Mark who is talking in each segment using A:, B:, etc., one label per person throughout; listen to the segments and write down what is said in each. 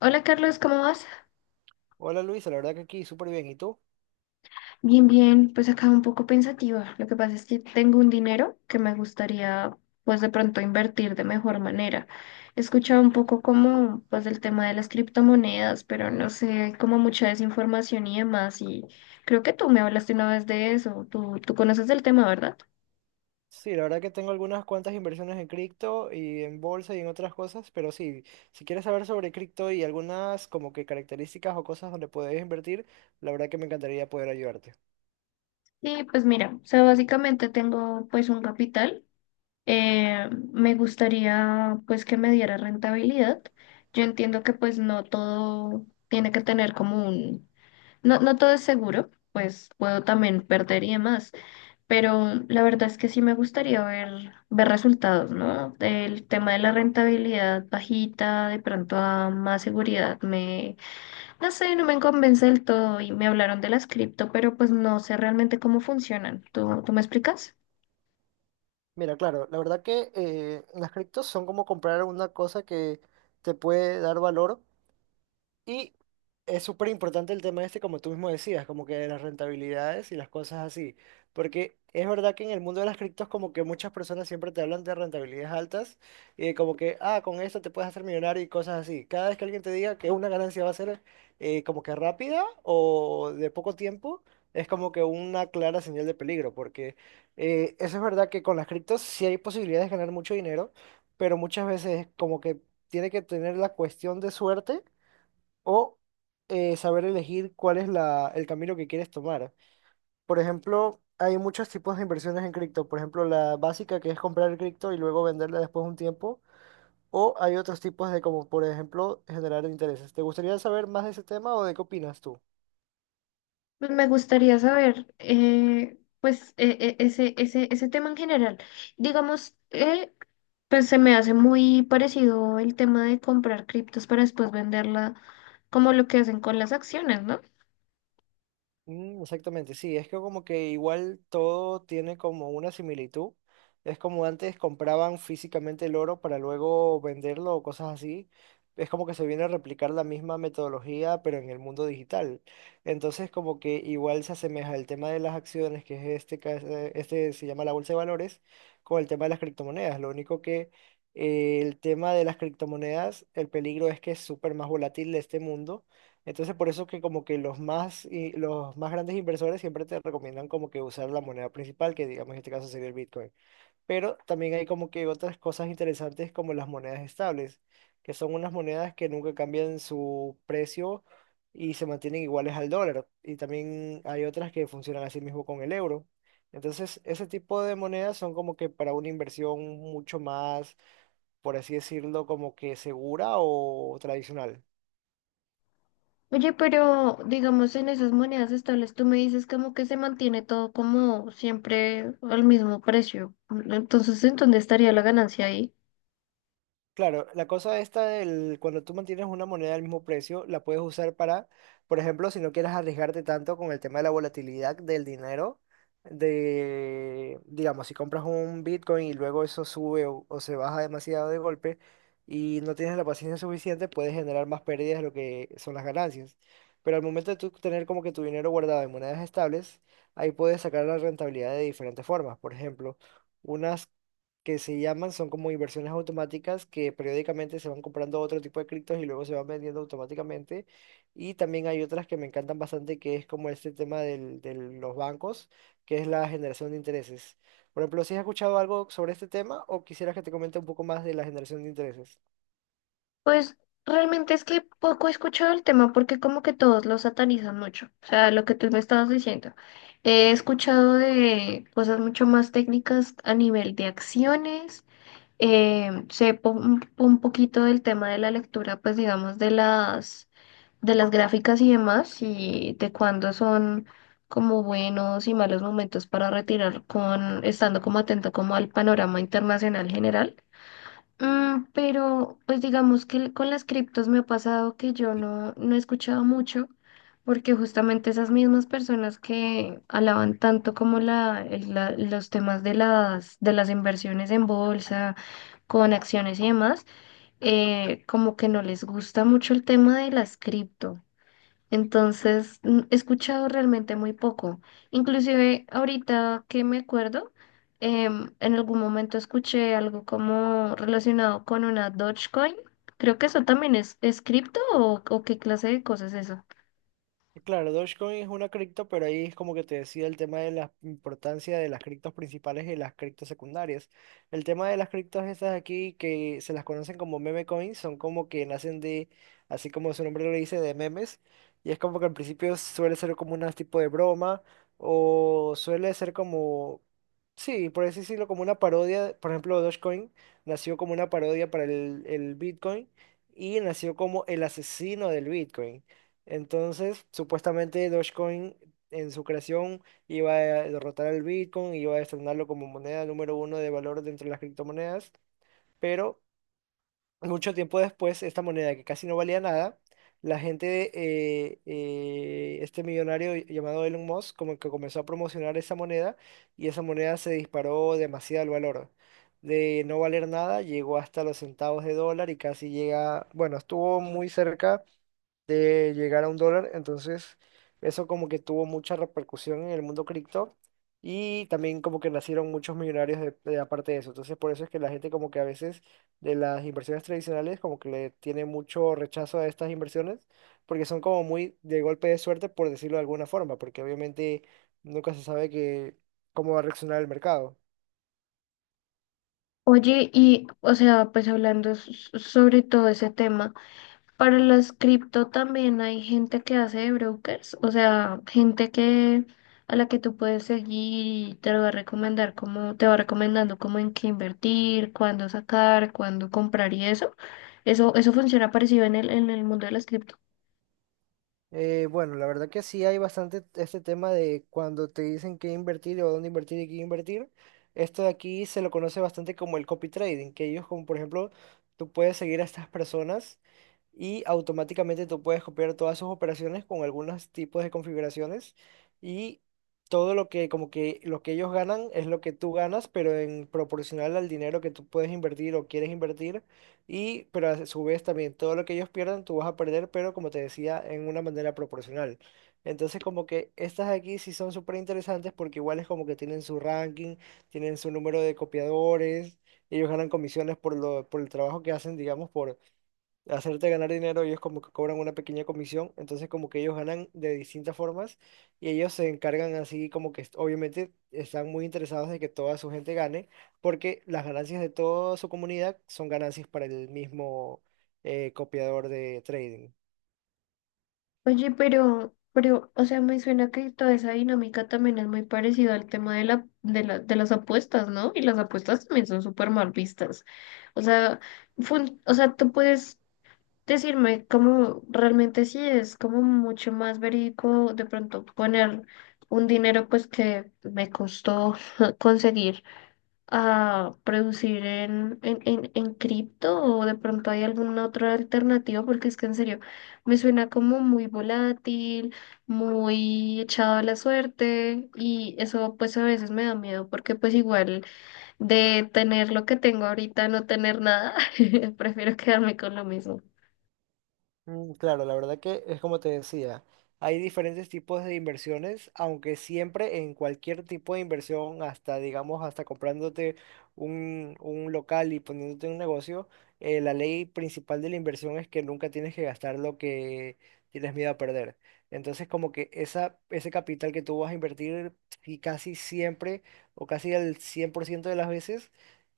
A: Hola Carlos, ¿cómo vas?
B: Hola Luis, la verdad que aquí súper bien. ¿Y tú?
A: Bien, bien, pues acá un poco pensativa. Lo que pasa es que tengo un dinero que me gustaría pues de pronto invertir de mejor manera. He escuchado un poco como pues del tema de las criptomonedas, pero no sé, hay como mucha desinformación y demás y creo que tú me hablaste una vez de eso. Tú conoces el tema, ¿verdad?
B: Sí, la verdad que tengo algunas cuantas inversiones en cripto y en bolsa y en otras cosas, pero sí, si quieres saber sobre cripto y algunas como que características o cosas donde puedes invertir, la verdad que me encantaría poder ayudarte.
A: Sí, pues mira, o sea, básicamente tengo pues un capital. Me gustaría pues que me diera rentabilidad. Yo entiendo que pues no todo tiene que tener como un, no, no todo es seguro, pues puedo también perder y demás, pero la verdad es que sí me gustaría ver, ver resultados, ¿no? El tema de la rentabilidad bajita, de pronto a más seguridad, me, no sé, no me convence del todo y me hablaron de las cripto, pero pues no sé realmente cómo funcionan. ¿Tú me explicas?
B: Mira, claro, la verdad que las criptos son como comprar una cosa que te puede dar valor. Y es súper importante el tema este, como tú mismo decías, como que de las rentabilidades y las cosas así. Porque es verdad que en el mundo de las criptos como que muchas personas siempre te hablan de rentabilidades altas y de como que, ah, con esto te puedes hacer millonario y cosas así. Cada vez que alguien te diga que una ganancia va a ser como que rápida o de poco tiempo, es como que una clara señal de peligro. Porque eso es verdad que con las criptos sí hay posibilidades de ganar mucho dinero, pero muchas veces como que tiene que tener la cuestión de suerte o saber elegir cuál es la, el camino que quieres tomar. Por ejemplo, hay muchos tipos de inversiones en cripto. Por ejemplo, la básica que es comprar el cripto y luego venderla después de un tiempo. O hay otros tipos de como, por ejemplo, generar intereses. ¿Te gustaría saber más de ese tema o de qué opinas tú?
A: Pues me gustaría saber, pues, ese tema en general. Digamos, pues se me hace muy parecido el tema de comprar criptos para después venderla, como lo que hacen con las acciones, ¿no?
B: Mm, exactamente, sí, es que como que igual todo tiene como una similitud. Es como antes compraban físicamente el oro para luego venderlo o cosas así. Es como que se viene a replicar la misma metodología, pero en el mundo digital. Entonces como que igual se asemeja el tema de las acciones, que es este, este se llama la bolsa de valores, con el tema de las criptomonedas. Lo único que el tema de las criptomonedas, el peligro es que es súper más volátil de este mundo, entonces, por eso que como que los más, los más grandes inversores siempre te recomiendan como que usar la moneda principal, que digamos en este caso sería el Bitcoin. Pero también hay como que otras cosas interesantes como las monedas estables, que son unas monedas que nunca cambian su precio y se mantienen iguales al dólar. Y también hay otras que funcionan así mismo con el euro. Entonces, ese tipo de monedas son como que para una inversión mucho más, por así decirlo, como que segura o tradicional.
A: Oye, pero digamos, en esas monedas estables, tú me dices como que se mantiene todo como siempre al mismo precio. Entonces, ¿en dónde estaría la ganancia ahí?
B: Claro, la cosa esta del cuando tú mantienes una moneda al mismo precio, la puedes usar para, por ejemplo, si no quieres arriesgarte tanto con el tema de la volatilidad del dinero, de, digamos, si compras un Bitcoin y luego eso sube o se baja demasiado de golpe y no tienes la paciencia suficiente, puedes generar más pérdidas de lo que son las ganancias. Pero al momento de tú tener como que tu dinero guardado en monedas estables, ahí puedes sacar la rentabilidad de diferentes formas. Por ejemplo, unas que se llaman, son como inversiones automáticas que periódicamente se van comprando otro tipo de criptos y luego se van vendiendo automáticamente. Y también hay otras que me encantan bastante, que es como este tema de los bancos, que es la generación de intereses. Por ejemplo, ¿si has escuchado algo sobre este tema o quisieras que te comente un poco más de la generación de intereses?
A: Pues realmente es que poco he escuchado el tema porque como que todos lo satanizan mucho. O sea, lo que tú me estabas diciendo. He escuchado de cosas mucho más técnicas a nivel de acciones. Sé un poquito del tema de la lectura, pues digamos, de las gráficas y demás, y de cuándo son como buenos y malos momentos para retirar con, estando como atento como al panorama internacional general. Mm, pero pues digamos que con las criptos me ha pasado que yo no he escuchado mucho, porque justamente esas mismas personas que alaban tanto como la, los temas de de las inversiones en bolsa, con acciones y demás, como que no les gusta mucho el tema de las cripto. Entonces, he escuchado realmente muy poco. Inclusive ahorita que me acuerdo, en algún momento escuché algo como relacionado con una Dogecoin. Creo que eso también es cripto o qué clase de cosas es eso.
B: Claro, Dogecoin es una cripto, pero ahí es como que te decía el tema de la importancia de las criptos principales y las criptos secundarias. El tema de las criptos estas aquí, que se las conocen como meme coins, son como que nacen de, así como su nombre lo dice, de memes. Y es como que al principio suele ser como un tipo de broma, o suele ser como, sí, por así decirlo, como una parodia. Por ejemplo, Dogecoin nació como una parodia para el Bitcoin y nació como el asesino del Bitcoin. Entonces, supuestamente Dogecoin en su creación iba a derrotar al Bitcoin, iba a destronarlo como moneda número uno de valor dentro de las criptomonedas, pero mucho tiempo después, esta moneda que casi no valía nada, la gente, este millonario llamado Elon Musk, como que comenzó a promocionar esa moneda y esa moneda se disparó demasiado el valor. De no valer nada, llegó hasta los centavos de dólar y casi llega, bueno, estuvo muy cerca de llegar a un dólar. Entonces, eso como que tuvo mucha repercusión en el mundo cripto y también como que nacieron muchos millonarios de aparte de eso. Entonces, por eso es que la gente como que a veces de las inversiones tradicionales como que le tiene mucho rechazo a estas inversiones porque son como muy de golpe de suerte, por decirlo de alguna forma, porque obviamente nunca se sabe que, cómo va a reaccionar el mercado.
A: Oye, y o sea, pues hablando sobre todo ese tema. Para las cripto también hay gente que hace de brokers, o sea, gente que a la que tú puedes seguir y te lo va a recomendar como, te va recomendando cómo en qué invertir, cuándo sacar, cuándo comprar y eso. Eso funciona parecido en en el mundo de las cripto.
B: Bueno, la verdad que sí hay bastante este tema de cuando te dicen qué invertir o dónde invertir y qué invertir. Esto de aquí se lo conoce bastante como el copy trading, que ellos como por ejemplo, tú puedes seguir a estas personas y automáticamente tú puedes copiar todas sus operaciones con algunos tipos de configuraciones y todo lo que como que lo que ellos ganan es lo que tú ganas, pero en proporcional al dinero que tú puedes invertir o quieres invertir. Y, pero a su vez también todo lo que ellos pierdan tú vas a perder, pero como te decía, en una manera proporcional. Entonces como que estas aquí sí son súper interesantes porque igual es como que tienen su ranking, tienen su número de copiadores, ellos ganan comisiones por lo, por el trabajo que hacen, digamos, por hacerte ganar dinero, ellos como que cobran una pequeña comisión, entonces como que ellos ganan de distintas formas y ellos se encargan así como que obviamente están muy interesados de que toda su gente gane, porque las ganancias de toda su comunidad son ganancias para el mismo copiador de trading.
A: Oye, pero, o sea, me suena que toda esa dinámica también es muy parecida al tema de de las apuestas, ¿no? Y las apuestas también son súper mal vistas. O sea, o sea, tú puedes decirme cómo realmente sí es como mucho más verídico de pronto poner un dinero pues que me costó conseguir a producir en cripto o de pronto hay alguna otra alternativa porque es que en serio me suena como muy volátil, muy echado a la suerte y eso pues a veces me da miedo porque pues igual de tener lo que tengo ahorita a no tener nada, prefiero quedarme con lo mismo.
B: Mm, claro, la verdad que es como te decía, hay diferentes tipos de inversiones, aunque siempre en cualquier tipo de inversión, hasta digamos, hasta comprándote un local y poniéndote un negocio, la ley principal de la inversión es que nunca tienes que gastar lo que tienes miedo a perder. Entonces, como que esa, ese capital que tú vas a invertir, y casi siempre, o casi el ciento de las veces,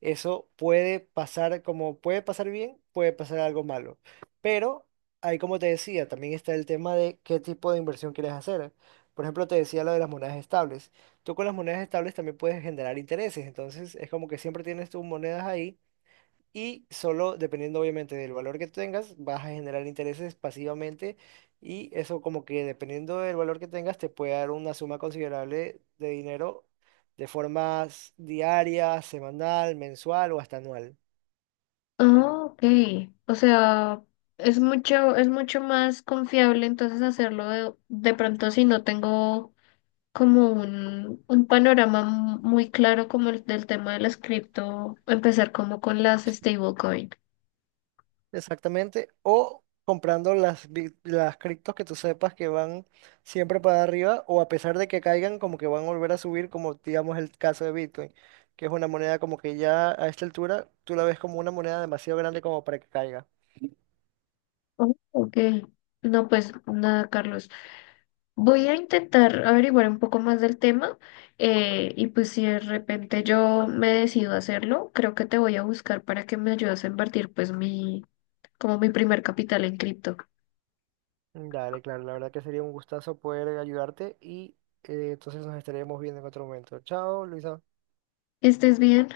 B: eso puede pasar como puede pasar bien, puede pasar algo malo. Pero ahí, como te decía, también está el tema de qué tipo de inversión quieres hacer. Por ejemplo, te decía lo de las monedas estables. Tú con las monedas estables también puedes generar intereses. Entonces, es como que siempre tienes tus monedas ahí y solo dependiendo, obviamente, del valor que tengas, vas a generar intereses pasivamente. Y eso, como que dependiendo del valor que tengas, te puede dar una suma considerable de dinero de formas diaria, semanal, mensual o hasta anual.
A: Ah, ok. O sea, es mucho más confiable entonces hacerlo de pronto si no tengo como un panorama muy claro como el del tema de las cripto, empezar como con las stablecoin.
B: Exactamente. O comprando las, las criptos que tú sepas que van siempre para arriba o a pesar de que caigan, como que van a volver a subir, como digamos el caso de Bitcoin, que es una moneda como que ya a esta altura tú la ves como una moneda demasiado grande como para que caiga.
A: Oh, ok. No, pues nada, Carlos. Voy a intentar averiguar un poco más del tema y pues si de repente yo me decido a hacerlo, creo que te voy a buscar para que me ayudes a invertir pues mi, como mi primer capital en cripto.
B: Dale, claro, la verdad que sería un gustazo poder ayudarte y entonces nos estaremos viendo en otro momento. Chao, Luisa.
A: ¿Estés bien?